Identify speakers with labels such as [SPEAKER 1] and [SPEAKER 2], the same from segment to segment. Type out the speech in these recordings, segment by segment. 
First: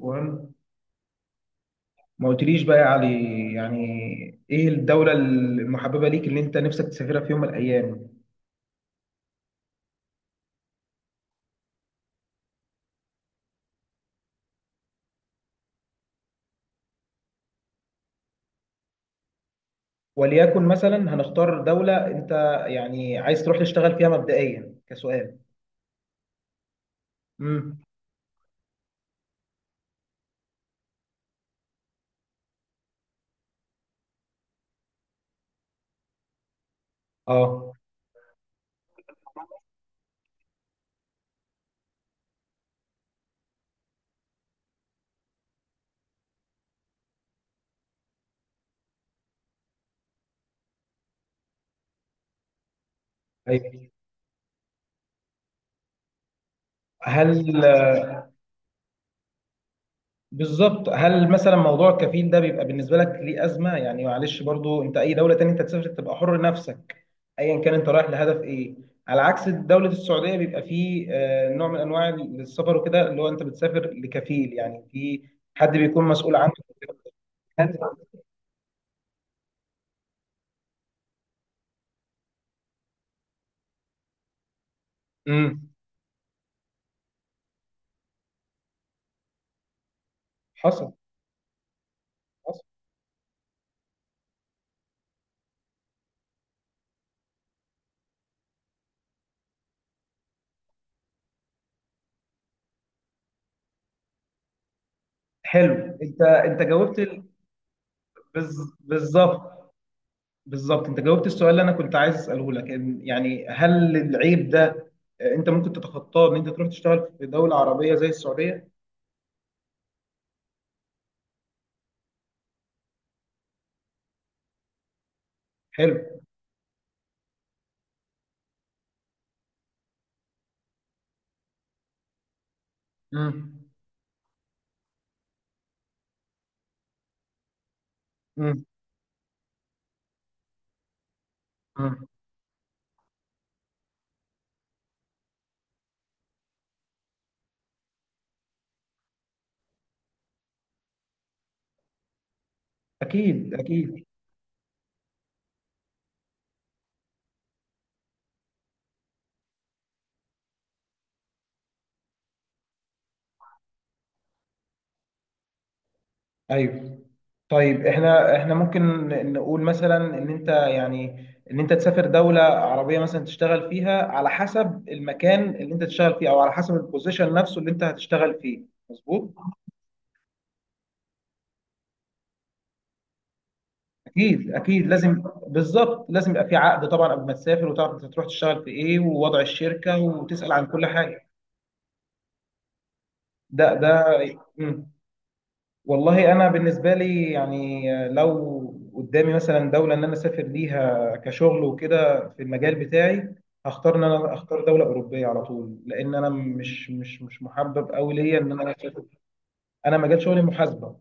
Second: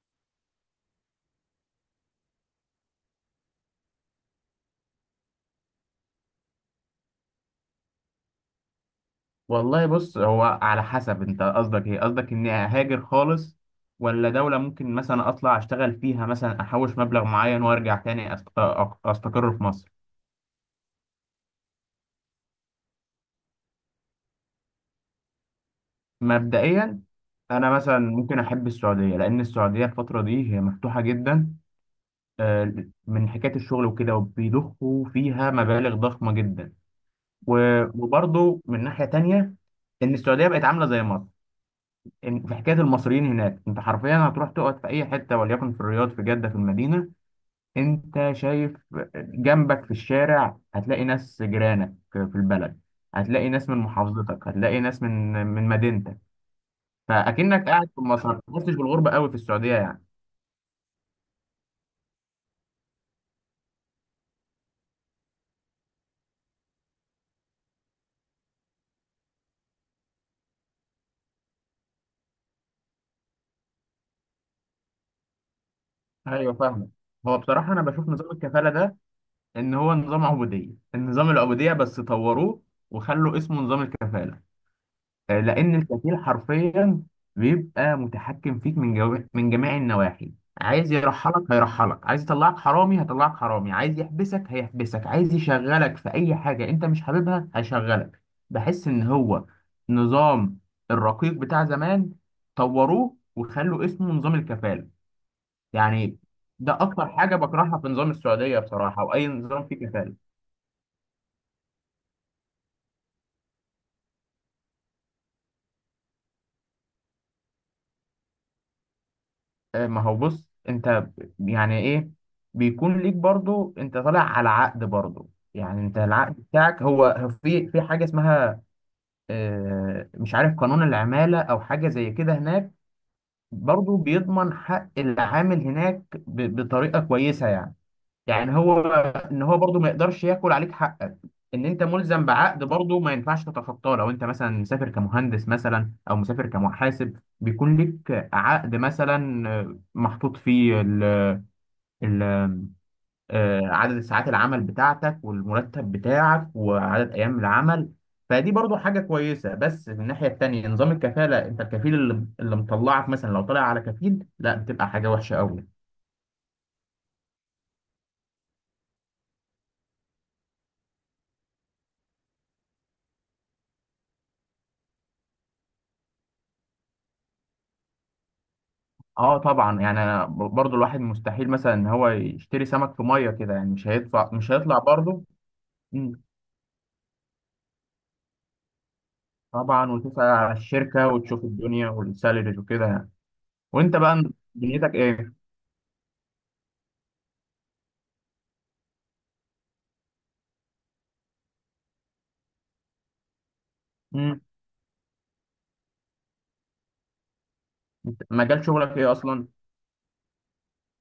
[SPEAKER 1] وهم، ما قلتليش بقى يا علي، يعني ايه الدولة المحببة ليك اللي انت نفسك تسافرها في يوم من الايام؟
[SPEAKER 2] والله بص، هو على حسب. انت قصدك ايه؟ قصدك اني اهاجر خالص، ولا دولة ممكن مثلا اطلع اشتغل فيها، مثلا احوش مبلغ معين وارجع تاني استقر في مصر.
[SPEAKER 1] وليكن مثلا هنختار دولة، انت يعني عايز تروح تشتغل فيها مبدئيا كسؤال؟
[SPEAKER 2] مبدئيا انا
[SPEAKER 1] امم.
[SPEAKER 2] مثلا ممكن احب السعودية، لان السعودية الفترة دي هي مفتوحة جدا، آه، من حكاية الشغل وكده، وبيضخوا فيها مبالغ ضخمة جدا.
[SPEAKER 1] اه.
[SPEAKER 2] وبرضه من ناحية تانية، ان السعودية بقت عاملة زي مصر. في حكاية المصريين هناك، انت حرفيا هتروح تقعد في اي حتة، وليكن في الرياض، في جدة، في المدينة. انت شايف جنبك في الشارع هتلاقي ناس جيرانك في البلد، هتلاقي ناس من
[SPEAKER 1] ايوه.
[SPEAKER 2] محافظتك، هتلاقي ناس من مدينتك.
[SPEAKER 1] هل
[SPEAKER 2] فاكنك قاعد في مصر، ما تحسش بالغربه قوي في السعوديه يعني.
[SPEAKER 1] بالظبط. هل مثلا موضوع الكفيل ده بيبقى بالنسبه لك ليه ازمه؟ يعني معلش، برضو انت اي دوله تانية انت تسافر تبقى حر نفسك، ايا كان انت رايح لهدف ايه. على عكس دوله السعوديه بيبقى فيه نوع من انواع السفر وكده، اللي هو انت بتسافر لكفيل، يعني في حد بيكون مسؤول عنك.
[SPEAKER 2] ايوه فاهمك. هو بصراحه انا بشوف نظام الكفاله ده ان هو نظام عبوديه، النظام العبوديه بس طوروه وخلوا اسمه نظام الكفاله.
[SPEAKER 1] امم.
[SPEAKER 2] لأن الكفيل حرفيا بيبقى متحكم فيك من جميع النواحي.
[SPEAKER 1] حصل.
[SPEAKER 2] عايز يرحلك هيرحلك، عايز يطلعك
[SPEAKER 1] حصل.
[SPEAKER 2] حرامي هيطلعك حرامي، عايز يحبسك هيحبسك، عايز يشغلك في أي حاجة أنت مش حاببها هيشغلك. بحس إن هو نظام الرقيق بتاع زمان، طوروه وخلوا اسمه نظام الكفالة
[SPEAKER 1] حلو.
[SPEAKER 2] يعني.
[SPEAKER 1] انت
[SPEAKER 2] ده أكتر حاجة بكرهها في نظام السعودية بصراحة، وأي
[SPEAKER 1] بالظبط،
[SPEAKER 2] نظام فيه كفالة.
[SPEAKER 1] بالظبط، انت جاوبت السؤال اللي انا كنت عايز اساله لك، يعني هل العيب ده انت ممكن تتخطاه ان انت تروح تشتغل في دولة عربية زي السعودية؟
[SPEAKER 2] ما هو بص، يعني ايه، بيكون ليك برضو، انت طالع على عقد برضو يعني.
[SPEAKER 1] حلو.
[SPEAKER 2] انت العقد بتاعك هو هو في حاجه اسمها، مش عارف، قانون العماله او حاجه زي كده هناك،
[SPEAKER 1] امم.
[SPEAKER 2] برضو بيضمن حق العامل هناك بطريقه كويسه يعني. يعني
[SPEAKER 1] امم.
[SPEAKER 2] هو ان هو برضو ما يقدرش ياكل عليك حقك، ان انت
[SPEAKER 1] امم.
[SPEAKER 2] ملزم بعقد برضو، ما ينفعش تتخطاه. لو انت مثلا مسافر كمهندس مثلا، او مسافر كمحاسب، بيكون لك عقد مثلا محطوط فيه ال ال
[SPEAKER 1] اكيد،
[SPEAKER 2] عدد
[SPEAKER 1] اكيد.
[SPEAKER 2] ساعات العمل بتاعتك، والمرتب بتاعك، وعدد ايام العمل. فدي برضو حاجة كويسة. بس من الناحية التانية، نظام الكفالة، انت الكفيل اللي مطلعك مثلا، لو طلع على كفيل لا، بتبقى حاجة وحشة قوي.
[SPEAKER 1] ايوه. طيب، احنا ممكن نقول مثلا ان انت، يعني، ان انت تسافر دولة عربية مثلا تشتغل فيها على حسب المكان اللي انت تشتغل فيه او على حسب البوزيشن نفسه اللي انت هتشتغل فيه. مظبوط.
[SPEAKER 2] اه طبعا. يعني برضو الواحد مستحيل مثلا ان هو يشتري سمك في ميه كده يعني، مش هيدفع،
[SPEAKER 1] اكيد،
[SPEAKER 2] مش هيطلع
[SPEAKER 1] اكيد، لازم،
[SPEAKER 2] برضو.
[SPEAKER 1] بالظبط،
[SPEAKER 2] مم.
[SPEAKER 1] لازم يبقى في عقد طبعا قبل ما تسافر، وتعرف انت هتروح تشتغل في ايه ووضع
[SPEAKER 2] طبعا،
[SPEAKER 1] الشركه،
[SPEAKER 2] وتسأل
[SPEAKER 1] وتسال
[SPEAKER 2] على
[SPEAKER 1] عن كل
[SPEAKER 2] الشركه،
[SPEAKER 1] حاجه.
[SPEAKER 2] وتشوف الدنيا والسالاريز وكده يعني.
[SPEAKER 1] ده.
[SPEAKER 2] وانت بقى
[SPEAKER 1] مم.
[SPEAKER 2] دنيتك ايه؟
[SPEAKER 1] والله انا بالنسبه لي يعني لو قدامي مثلا دوله ان انا اسافر ليها كشغل وكده في المجال بتاعي، هختار ان انا
[SPEAKER 2] مم.
[SPEAKER 1] اختار دوله اوروبيه على طول، لان انا مش محبب قوي ليا ان
[SPEAKER 2] مجال
[SPEAKER 1] انا
[SPEAKER 2] شغلك
[SPEAKER 1] اسافر.
[SPEAKER 2] ايه اصلا؟
[SPEAKER 1] انا مجال شغلي محاسبه،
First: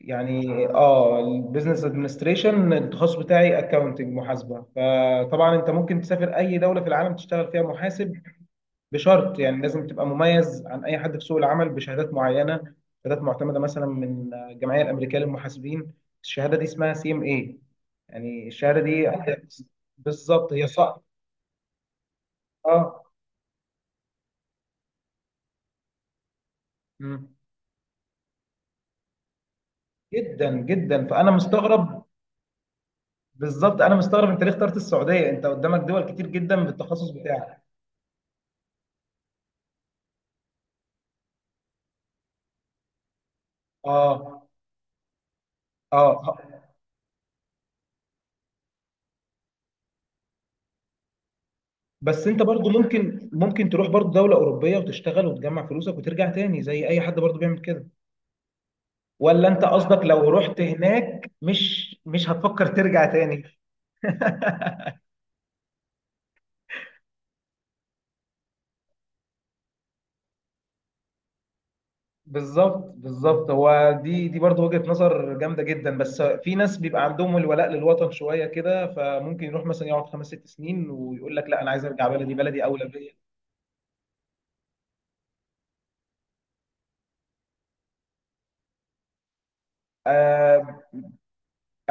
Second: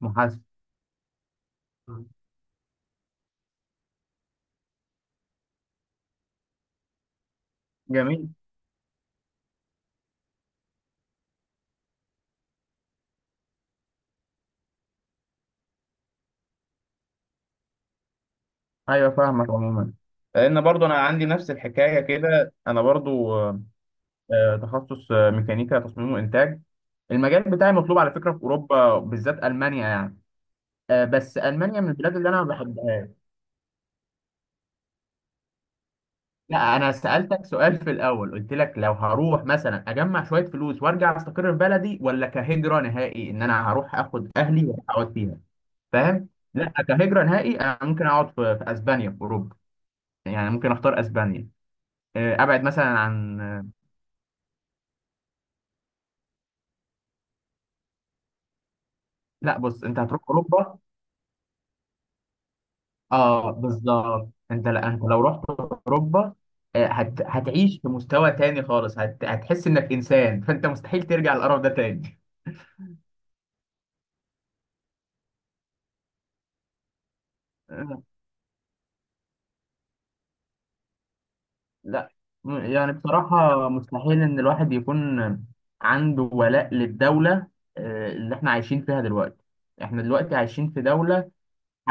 [SPEAKER 2] محاسب.
[SPEAKER 1] يعني البيزنس
[SPEAKER 2] مم.
[SPEAKER 1] ادمنستريشن التخصص بتاعي، اكاونتنج، محاسبه. فطبعا انت ممكن تسافر اي دوله في العالم تشتغل فيها محاسب،
[SPEAKER 2] جميل.
[SPEAKER 1] بشرط يعني لازم تبقى مميز عن اي حد في سوق العمل بشهادات معينه، شهادات معتمده مثلا من الجمعيه الامريكيه للمحاسبين. الشهاده دي اسمها سي ام اي. يعني الشهاده دي،
[SPEAKER 2] ايوه فاهمك عموما،
[SPEAKER 1] بالظبط،
[SPEAKER 2] لان
[SPEAKER 1] هي
[SPEAKER 2] برضو انا
[SPEAKER 1] صعبه.
[SPEAKER 2] عندي نفس الحكايه كده. انا
[SPEAKER 1] اه.
[SPEAKER 2] برضو تخصص ميكانيكا تصميم وانتاج.
[SPEAKER 1] مم.
[SPEAKER 2] المجال بتاعي مطلوب على فكره في اوروبا، بالذات المانيا يعني.
[SPEAKER 1] جدا جدا، فانا
[SPEAKER 2] بس المانيا من
[SPEAKER 1] مستغرب.
[SPEAKER 2] البلاد اللي انا ما بحبهاش.
[SPEAKER 1] بالظبط، انا مستغرب انت ليه اخترت السعوديه، انت قدامك دول كتير جدا
[SPEAKER 2] لا، انا
[SPEAKER 1] بالتخصص
[SPEAKER 2] سالتك
[SPEAKER 1] بتاعك.
[SPEAKER 2] سؤال في الاول، قلت لك لو هروح مثلا اجمع شويه فلوس وارجع استقر في بلدي، ولا كهجره نهائي ان انا هروح اخد
[SPEAKER 1] اه،
[SPEAKER 2] اهلي واقعد فيها. فاهم.
[SPEAKER 1] اه.
[SPEAKER 2] لا، كهجره نهائي انا ممكن اقعد في اسبانيا، في اوروبا يعني. ممكن اختار اسبانيا.
[SPEAKER 1] بس انت
[SPEAKER 2] ابعد
[SPEAKER 1] برضو
[SPEAKER 2] مثلا
[SPEAKER 1] ممكن
[SPEAKER 2] عن
[SPEAKER 1] ممكن تروح برضو دولة أوروبية وتشتغل وتجمع فلوسك وترجع تاني زي أي حد برضو بيعمل كده، ولا
[SPEAKER 2] لا
[SPEAKER 1] انت
[SPEAKER 2] بص،
[SPEAKER 1] قصدك
[SPEAKER 2] انت هتروح
[SPEAKER 1] لو رحت
[SPEAKER 2] اوروبا.
[SPEAKER 1] هناك مش هتفكر ترجع تاني؟
[SPEAKER 2] اه بالظبط، انت لا، انت لو رحت اوروبا هتعيش في مستوى تاني خالص، هتحس انك انسان، فانت مستحيل ترجع للقرف ده تاني.
[SPEAKER 1] بالظبط، بالظبط. هو دي برضو وجهة نظر جامدة جدا، بس في ناس بيبقى عندهم الولاء للوطن شوية كده، فممكن يروح مثلا يقعد 5 6 سنين ويقول لك لا أنا عايز أرجع
[SPEAKER 2] لا
[SPEAKER 1] بلدي، بلدي أولى
[SPEAKER 2] يعني
[SPEAKER 1] بيا.
[SPEAKER 2] بصراحة، مستحيل إن الواحد يكون عنده ولاء للدولة اللي إحنا عايشين فيها دلوقتي. إحنا دلوقتي عايشين
[SPEAKER 1] آه.
[SPEAKER 2] في دولة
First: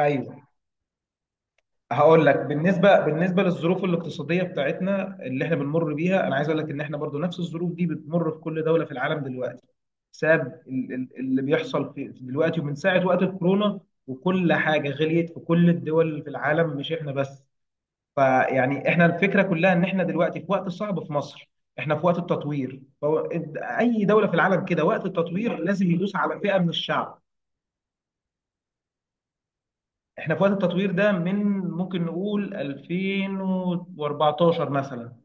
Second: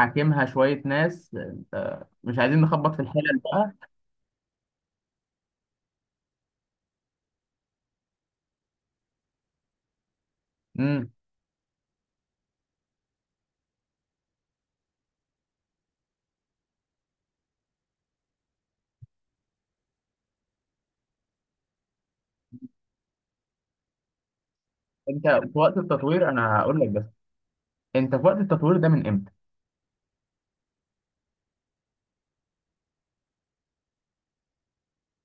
[SPEAKER 1] ايوه.
[SPEAKER 2] شوية ناس.
[SPEAKER 1] هقول لك،
[SPEAKER 2] مش عايزين نخبط
[SPEAKER 1] بالنسبه
[SPEAKER 2] في الحلل
[SPEAKER 1] بالنسبه
[SPEAKER 2] بقى.
[SPEAKER 1] للظروف الاقتصاديه بتاعتنا اللي احنا بنمر بيها، انا عايز اقول لك ان احنا برضو نفس الظروف دي بتمر في كل دوله في العالم دلوقتي، بسبب
[SPEAKER 2] امم.
[SPEAKER 1] اللي بيحصل في دلوقتي، ومن ساعه وقت الكورونا، وكل حاجه غليت في كل الدول اللي في العالم، مش احنا بس. فيعني احنا الفكره كلها ان احنا دلوقتي في وقت صعب في مصر، احنا في وقت التطوير. اي دوله في العالم كده، وقت
[SPEAKER 2] أنت
[SPEAKER 1] التطوير
[SPEAKER 2] في وقت
[SPEAKER 1] لازم يدوس
[SPEAKER 2] التطوير،
[SPEAKER 1] على فئه
[SPEAKER 2] أنا
[SPEAKER 1] من
[SPEAKER 2] هقول لك بس،
[SPEAKER 1] الشعب.
[SPEAKER 2] أنت في وقت التطوير ده من إمتى؟
[SPEAKER 1] احنا في وقت التطوير ده من، ممكن نقول 2014 مثلا،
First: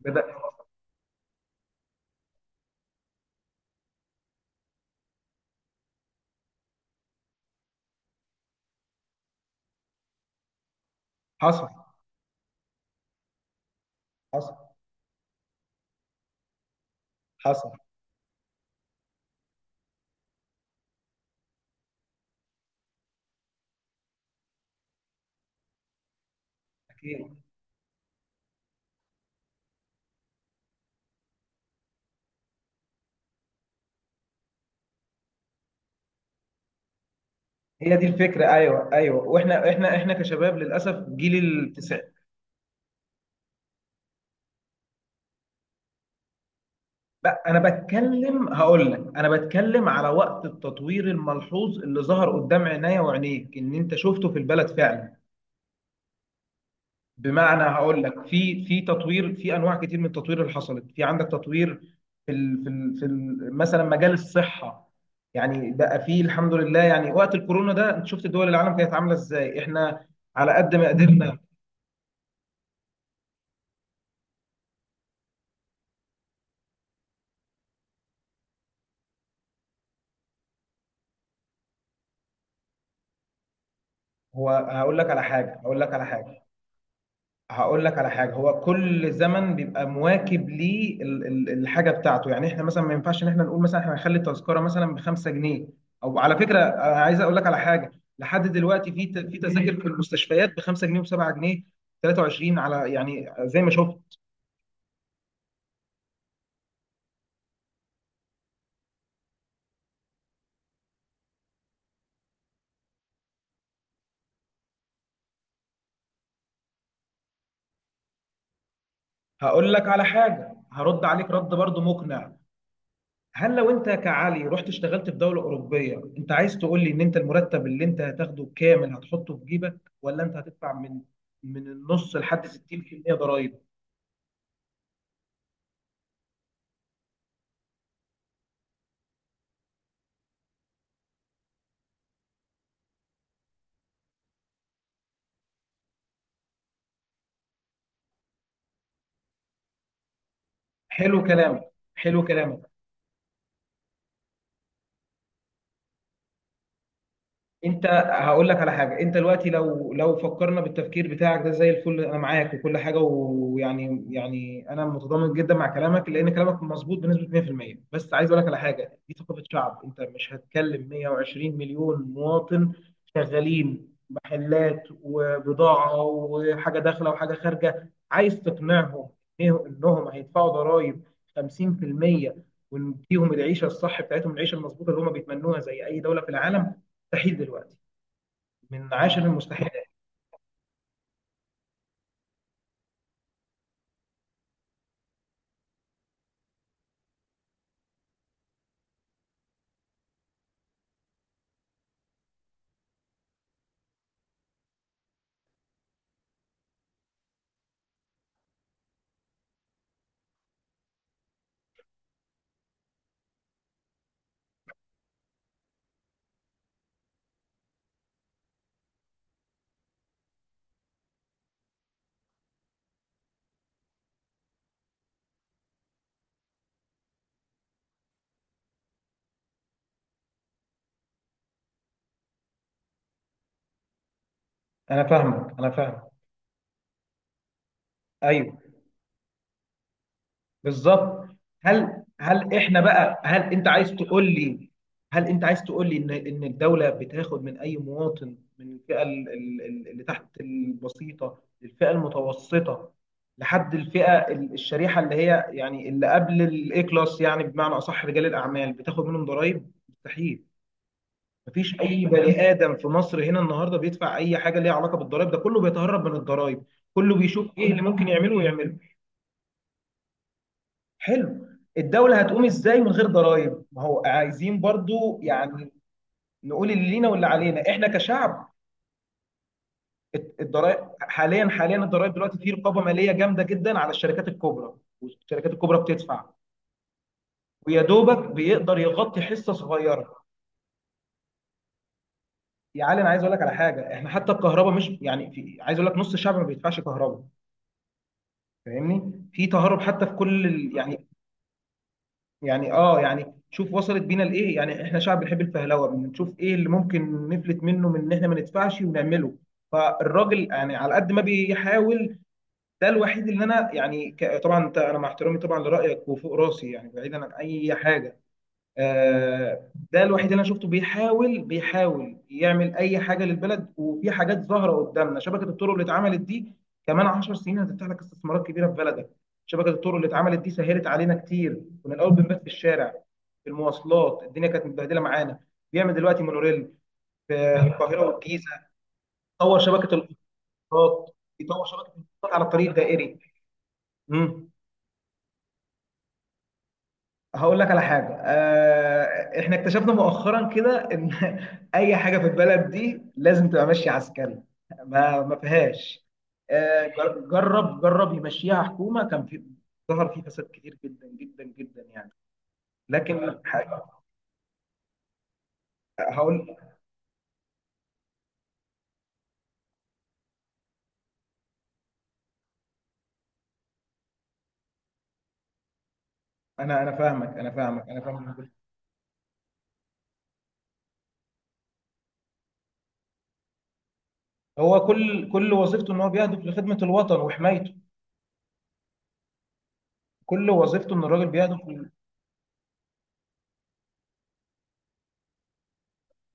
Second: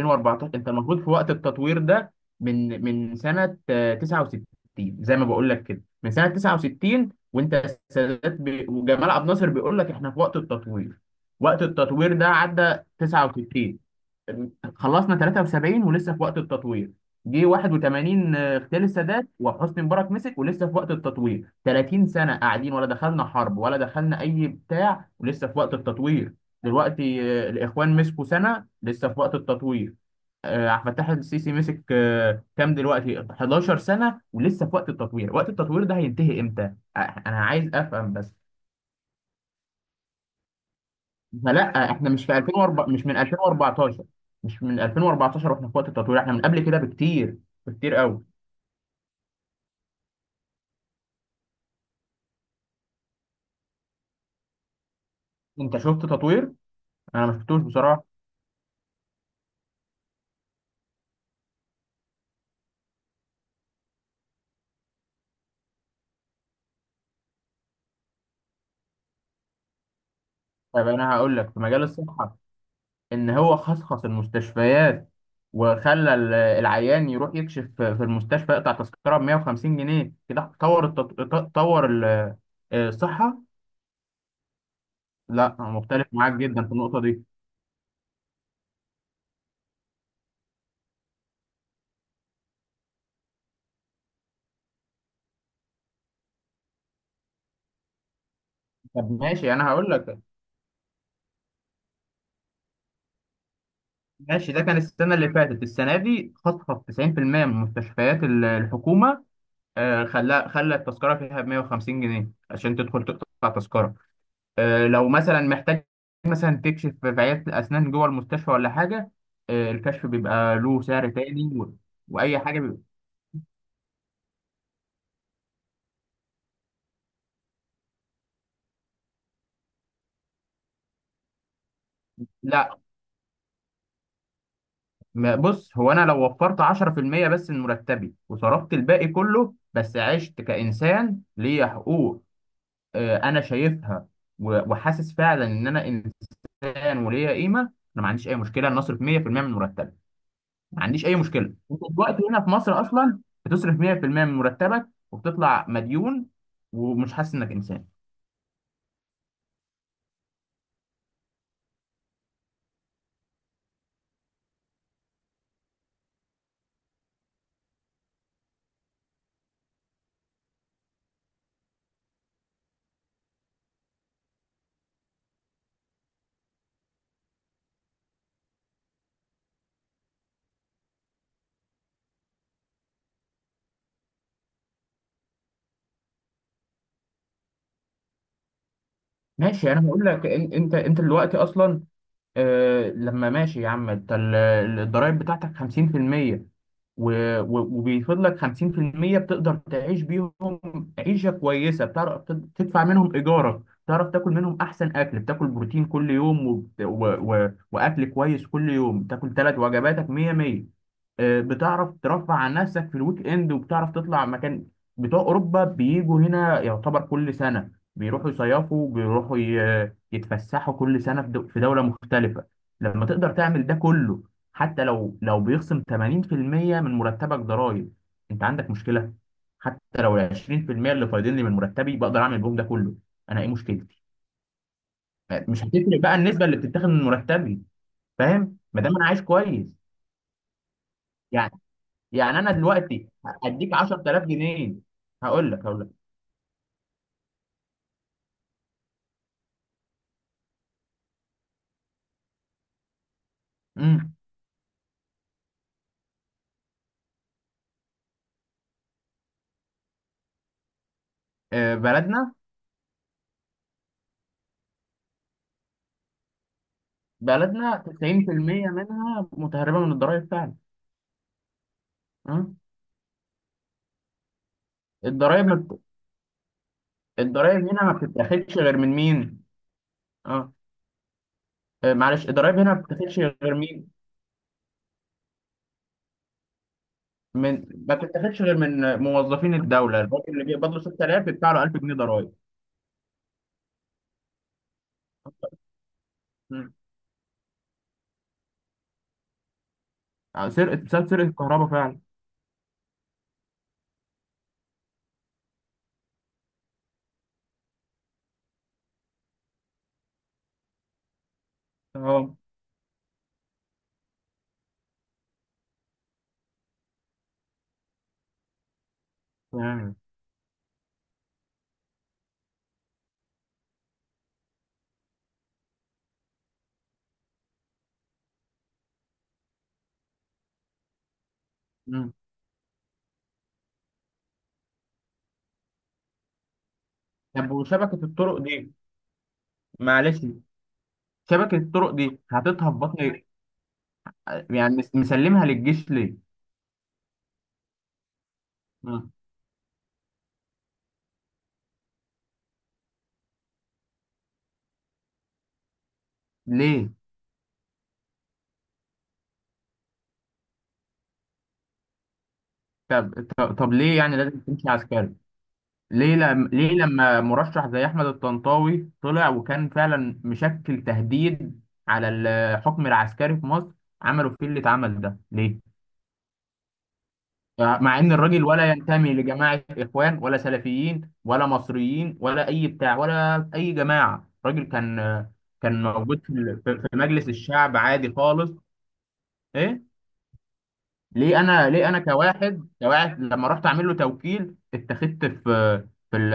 [SPEAKER 1] بدأ.
[SPEAKER 2] انت المفروض في وقت التطوير ده من سنه 69. زي ما بقول لك كده، من سنه 69، وانت وجمال عبد الناصر بيقول لك احنا في وقت التطوير. وقت
[SPEAKER 1] حصل.
[SPEAKER 2] التطوير ده عدى 69،
[SPEAKER 1] حصل.
[SPEAKER 2] خلصنا 73، ولسه في وقت التطوير. جه
[SPEAKER 1] حصل.
[SPEAKER 2] 81، اغتيال السادات، وحسني مبارك مسك، ولسه في وقت التطوير. 30 سنة قاعدين، ولا دخلنا حرب، ولا دخلنا أي بتاع، ولسه في وقت التطوير. دلوقتي
[SPEAKER 1] اكيد.
[SPEAKER 2] الإخوان مسكوا سنة، لسه في وقت التطوير. عبد الفتاح السيسي مسك كام دلوقتي، 11 سنة، ولسه في وقت التطوير. وقت التطوير ده هينتهي إمتى؟ آه، أنا عايز
[SPEAKER 1] هي دي
[SPEAKER 2] أفهم بس.
[SPEAKER 1] الفكره. ايوه، ايوه. واحنا، احنا احنا كشباب للاسف جيل
[SPEAKER 2] فلا احنا
[SPEAKER 1] التسعينات.
[SPEAKER 2] مش في 2004، مش من 2014، مش من 2014 واحنا في وقت التطوير، احنا من قبل كده بكتير،
[SPEAKER 1] لا، انا
[SPEAKER 2] بكتير قوي.
[SPEAKER 1] بتكلم، هقول لك، انا بتكلم على وقت التطوير الملحوظ اللي ظهر قدام عينيا وعينيك، ان انت شفته في البلد فعلا.
[SPEAKER 2] انت شفت تطوير، انا ما شفتوش
[SPEAKER 1] بمعنى هقول
[SPEAKER 2] بصراحه.
[SPEAKER 1] لك في تطوير في انواع كتير من التطوير اللي حصلت، في عندك تطوير في ال مثلا مجال الصحه. يعني بقى فيه الحمد لله، يعني وقت الكورونا ده انت شفت دول العالم كانت عامله ازاي، احنا على قد ما
[SPEAKER 2] طب انا هقول
[SPEAKER 1] قدرنا.
[SPEAKER 2] لك في مجال الصحه، ان هو خصخص المستشفيات، وخلى العيان يروح يكشف في المستشفى، يقطع تذكره ب 150 جنيه كده، طور طور الصحه.
[SPEAKER 1] هو
[SPEAKER 2] لا أنا مختلف معاك جدا في النقطه دي.
[SPEAKER 1] هقول لك على حاجه، هو كل زمن بيبقى مواكب ليه الحاجه بتاعته، يعني احنا مثلا ما ينفعش ان احنا نقول مثلا احنا هنخلي التذكره مثلا ب 5 جنيه. او على فكره، انا عايز اقول لك على حاجه، لحد دلوقتي في
[SPEAKER 2] طب
[SPEAKER 1] ت- في
[SPEAKER 2] ماشي انا
[SPEAKER 1] تذاكر في
[SPEAKER 2] هقول لك.
[SPEAKER 1] المستشفيات ب 5 جنيه و7 جنيه 23، على، يعني زي ما شفت.
[SPEAKER 2] ماشي، ده كان السنة اللي فاتت، السنة دي خصخص 90% من مستشفيات الحكومة. خلى التذكرة فيها ب 150 جنيه عشان تدخل تقطع تذكرة. لو مثلا محتاج مثلا تكشف في عيادة الأسنان جوه المستشفى، ولا حاجة
[SPEAKER 1] هقول لك على
[SPEAKER 2] الكشف، بيبقى
[SPEAKER 1] حاجه،
[SPEAKER 2] له
[SPEAKER 1] هرد
[SPEAKER 2] سعر
[SPEAKER 1] عليك رد
[SPEAKER 2] تاني،
[SPEAKER 1] برضو مقنع.
[SPEAKER 2] وأي حاجة بيبقى.
[SPEAKER 1] هل لو انت كعلي رحت اشتغلت في دولة أوروبية، انت عايز تقول لي ان انت المرتب اللي انت هتاخده كامل هتحطه في جيبك، ولا انت هتدفع من النص لحد
[SPEAKER 2] لا
[SPEAKER 1] 60% ضرائب؟
[SPEAKER 2] بص، هو أنا لو وفرت 10% بس من مرتبي، وصرفت الباقي كله، بس عشت كإنسان ليا حقوق، أنا شايفها وحاسس فعلا ان انا فعلا وليها قيمه، انا ما عنديش اي مشكله ان اصرف 100% من مرتبي. ما عنديش اي
[SPEAKER 1] حلو
[SPEAKER 2] مشكله.
[SPEAKER 1] كلامك،
[SPEAKER 2] انت دلوقتي
[SPEAKER 1] حلو
[SPEAKER 2] هنا في
[SPEAKER 1] كلامك.
[SPEAKER 2] مصر اصلا بتصرف 100% من مرتبك، وبتطلع مديون، ومش حاسس انك
[SPEAKER 1] انت،
[SPEAKER 2] انسان.
[SPEAKER 1] هقول لك على حاجه، انت دلوقتي لو فكرنا بالتفكير بتاعك ده زي الفل، انا معاك وكل حاجه، ويعني انا متضامن جدا مع كلامك لان كلامك مظبوط بنسبه 100%، بس عايز اقول لك على حاجه، دي ثقافه شعب، انت مش هتكلم 120 مليون مواطن شغالين محلات وبضاعه وحاجه داخله وحاجه خارجه، عايز تقنعهم انهم هيدفعوا ضرائب 50% ونديهم العيشه الصح بتاعتهم، العيشه المظبوطه اللي هم بيتمنوها زي اي دوله في العالم. مستحيل دلوقتي، من عاشر
[SPEAKER 2] ماشي
[SPEAKER 1] المستحيلات.
[SPEAKER 2] انا هقول لك. انت دلوقتي اصلا، آه لما ماشي يا عم، الضرايب بتاعتك 50%، وبيفضل لك 50% بتقدر تعيش بيهم عيشة كويسة. بتعرف تدفع منهم إيجارك، بتعرف تاكل منهم أحسن أكل، بتاكل بروتين كل يوم، وأكل كويس كل يوم، بتاكل ثلاث وجباتك مية مية. بتعرف ترفع عن نفسك في الويك إند، وبتعرف تطلع مكان. بتوع أوروبا بيجوا هنا يعتبر كل سنة، بيروحوا يصيفوا، بيروحوا يتفسحوا كل سنة في دولة مختلفة. لما تقدر تعمل ده كله، حتى لو بيخصم 80% من مرتبك ضرائب، انت عندك مشكلة؟ حتى لو ال 20% اللي فايضين لي من مرتبي بقدر اعمل بيهم ده كله، انا ايه مشكلتي؟
[SPEAKER 1] انا فاهمك،
[SPEAKER 2] مش
[SPEAKER 1] انا
[SPEAKER 2] هتفرق
[SPEAKER 1] فاهمك.
[SPEAKER 2] بقى النسبة اللي بتتاخد من مرتبي، فاهم؟
[SPEAKER 1] ايوه،
[SPEAKER 2] ما دام انا عايش كويس
[SPEAKER 1] بالظبط.
[SPEAKER 2] يعني.
[SPEAKER 1] هل
[SPEAKER 2] يعني انا
[SPEAKER 1] احنا
[SPEAKER 2] دلوقتي
[SPEAKER 1] بقى،
[SPEAKER 2] هديك 10000 جنيه
[SPEAKER 1] هل انت عايز
[SPEAKER 2] هقول لك.
[SPEAKER 1] تقول لي ان الدوله بتاخد من اي مواطن من الفئه اللي تحت البسيطه للفئه المتوسطه، لحد الفئه
[SPEAKER 2] امم.
[SPEAKER 1] الشريحه اللي هي يعني اللي قبل الاي كلاس، يعني بمعنى اصح رجال الاعمال، بتاخد منهم ضرائب؟ مستحيل. مفيش اي
[SPEAKER 2] بلدنا،
[SPEAKER 1] بني ادم في مصر هنا النهارده بيدفع اي حاجه ليها علاقه بالضرائب، ده كله بيتهرب من الضرائب، كله بيشوف ايه
[SPEAKER 2] بلدنا
[SPEAKER 1] اللي ممكن يعمله
[SPEAKER 2] 90%
[SPEAKER 1] ويعمله.
[SPEAKER 2] منها متهربة من الضرائب فعلا.
[SPEAKER 1] حلو. الدوله هتقوم
[SPEAKER 2] أمم.
[SPEAKER 1] ازاي من غير ضرائب؟ ما هو عايزين برضو يعني
[SPEAKER 2] الضرايب
[SPEAKER 1] نقول اللي لينا واللي علينا
[SPEAKER 2] الضرايب هنا
[SPEAKER 1] احنا
[SPEAKER 2] ما
[SPEAKER 1] كشعب.
[SPEAKER 2] بتتاخدش غير من مين؟ اه.
[SPEAKER 1] الضرائب، حاليا، الضرائب
[SPEAKER 2] معلش،
[SPEAKER 1] دلوقتي في
[SPEAKER 2] الضرايب هنا
[SPEAKER 1] رقابه
[SPEAKER 2] ما
[SPEAKER 1] ماليه
[SPEAKER 2] بتتاخدش
[SPEAKER 1] جامده
[SPEAKER 2] غير
[SPEAKER 1] جدا على
[SPEAKER 2] مين؟
[SPEAKER 1] الشركات الكبرى، والشركات الكبرى بتدفع، ويا
[SPEAKER 2] ما
[SPEAKER 1] دوبك
[SPEAKER 2] بتتاخدش غير
[SPEAKER 1] بيقدر
[SPEAKER 2] من
[SPEAKER 1] يغطي حصه
[SPEAKER 2] موظفين الدولة.
[SPEAKER 1] صغيره.
[SPEAKER 2] الراجل اللي بيقبض له 6000، بيدفع له 1000 جنيه ضرايب.
[SPEAKER 1] يا علي، انا عايز اقول لك على حاجه، احنا حتى الكهرباء مش يعني، في، عايز اقول لك نص الشعب ما
[SPEAKER 2] مم.
[SPEAKER 1] بيدفعش كهرباء. فاهمني، في تهرب حتى في كل
[SPEAKER 2] سرقة، سلسلة سرقة الكهرباء فعلا.
[SPEAKER 1] يعني، شوف وصلت بينا لايه، يعني احنا شعب بنحب الفهلوه، بنشوف ايه اللي ممكن نفلت منه من ان احنا ما ندفعش ونعمله. فالراجل يعني على قد ما بيحاول،
[SPEAKER 2] اه.
[SPEAKER 1] ده الوحيد اللي انا يعني طبعا انت، انا مع احترامي طبعا لرايك وفوق راسي، يعني بعيدا عن اي حاجه،
[SPEAKER 2] تمام.
[SPEAKER 1] ده الوحيد اللي انا شفته بيحاول، بيحاول يعمل اي حاجه للبلد، وفي حاجات ظاهره قدامنا، شبكه الطرق اللي اتعملت دي كمان 10 سنين هتفتح لك استثمارات كبيره في بلدك. شبكه الطرق اللي اتعملت دي سهلت علينا كتير، كنا الاول
[SPEAKER 2] مم.
[SPEAKER 1] بنبات في الشارع في المواصلات، الدنيا كانت متبهدله معانا. بيعمل دلوقتي مونوريل في
[SPEAKER 2] طب، وشبكة
[SPEAKER 1] القاهره
[SPEAKER 2] الطرق
[SPEAKER 1] والجيزه،
[SPEAKER 2] دي،
[SPEAKER 1] طور شبكه
[SPEAKER 2] معلش،
[SPEAKER 1] القطارات
[SPEAKER 2] شبكة
[SPEAKER 1] يطور شبكه
[SPEAKER 2] الطرق دي
[SPEAKER 1] القطارات على الطريق
[SPEAKER 2] حاططها في
[SPEAKER 1] الدائري.
[SPEAKER 2] بطن.
[SPEAKER 1] مم.
[SPEAKER 2] يعني مسلمها للجيش ليه؟
[SPEAKER 1] هقول لك على حاجة،
[SPEAKER 2] مم.
[SPEAKER 1] احنا اكتشفنا مؤخرا كده ان اي حاجة في البلد دي لازم تبقى ماشية عسكري. ما فيهاش.
[SPEAKER 2] ليه؟
[SPEAKER 1] جرب يمشيها حكومة، كان في، ظهر فيه فساد كتير جدا جدا جدا يعني.
[SPEAKER 2] طب
[SPEAKER 1] لكن
[SPEAKER 2] طب طب
[SPEAKER 1] ح-
[SPEAKER 2] ليه يعني لازم تمشي عسكري؟ ليه
[SPEAKER 1] هقول.
[SPEAKER 2] لما، ليه لما مرشح زي احمد الطنطاوي طلع، وكان فعلا مشكل تهديد على الحكم العسكري في مصر، عملوا فيه اللي اتعمل ده ليه؟
[SPEAKER 1] انا فاهمك، انا فاهمك،
[SPEAKER 2] مع
[SPEAKER 1] انا
[SPEAKER 2] ان الراجل
[SPEAKER 1] فاهمك.
[SPEAKER 2] ولا ينتمي لجماعه اخوان، ولا سلفيين، ولا مصريين، ولا اي بتاع، ولا اي جماعه. الراجل
[SPEAKER 1] هو
[SPEAKER 2] كان
[SPEAKER 1] كل
[SPEAKER 2] كان
[SPEAKER 1] وظيفته ان هو
[SPEAKER 2] موجود في
[SPEAKER 1] بيهدف لخدمة الوطن
[SPEAKER 2] مجلس
[SPEAKER 1] وحمايته،
[SPEAKER 2] الشعب عادي خالص. ايه؟
[SPEAKER 1] كل وظيفته ان الراجل
[SPEAKER 2] ليه
[SPEAKER 1] بيهدف
[SPEAKER 2] انا، ليه انا كواحد، لما رحت اعمل له توكيل، اتخذت في في ال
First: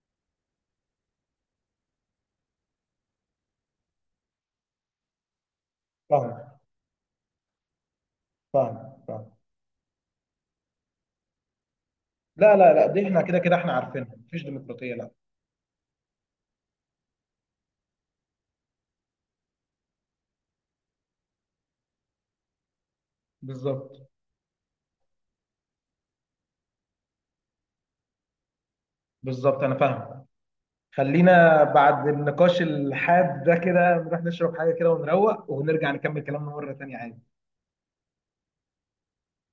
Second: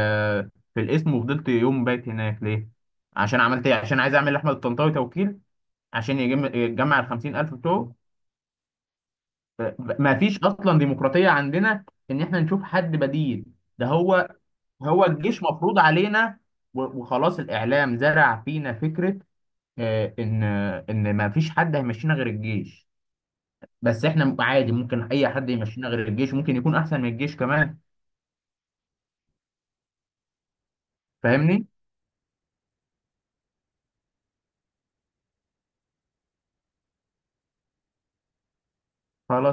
[SPEAKER 2] في الاسم، وفضلت يوم بايت هناك ليه؟ عشان عملت ايه؟ عشان عايز اعمل لاحمد الطنطاوي توكيل عشان
[SPEAKER 1] فاهم،
[SPEAKER 2] يجمع ال 50000 بتوعه.
[SPEAKER 1] فاهم، فاهم.
[SPEAKER 2] ما فيش اصلا ديمقراطيه عندنا ان احنا
[SPEAKER 1] لا،
[SPEAKER 2] نشوف
[SPEAKER 1] لا، لا،
[SPEAKER 2] حد
[SPEAKER 1] دي احنا كده
[SPEAKER 2] بديل.
[SPEAKER 1] كده احنا
[SPEAKER 2] ده
[SPEAKER 1] عارفينها،
[SPEAKER 2] هو
[SPEAKER 1] مفيش ديمقراطية،
[SPEAKER 2] هو
[SPEAKER 1] لا.
[SPEAKER 2] الجيش مفروض علينا، وخلاص. الاعلام زرع فينا فكره ان ما فيش حد هيمشينا غير الجيش. بس
[SPEAKER 1] بالظبط،
[SPEAKER 2] احنا عادي، ممكن اي حد يمشينا غير الجيش، ممكن يكون احسن من الجيش كمان.
[SPEAKER 1] بالظبط، انا فاهم. خلينا
[SPEAKER 2] فاهمني؟
[SPEAKER 1] بعد النقاش الحاد ده كده نروح نشرب حاجه كده ونروق ونرجع نكمل كلامنا مره تانية، عادي.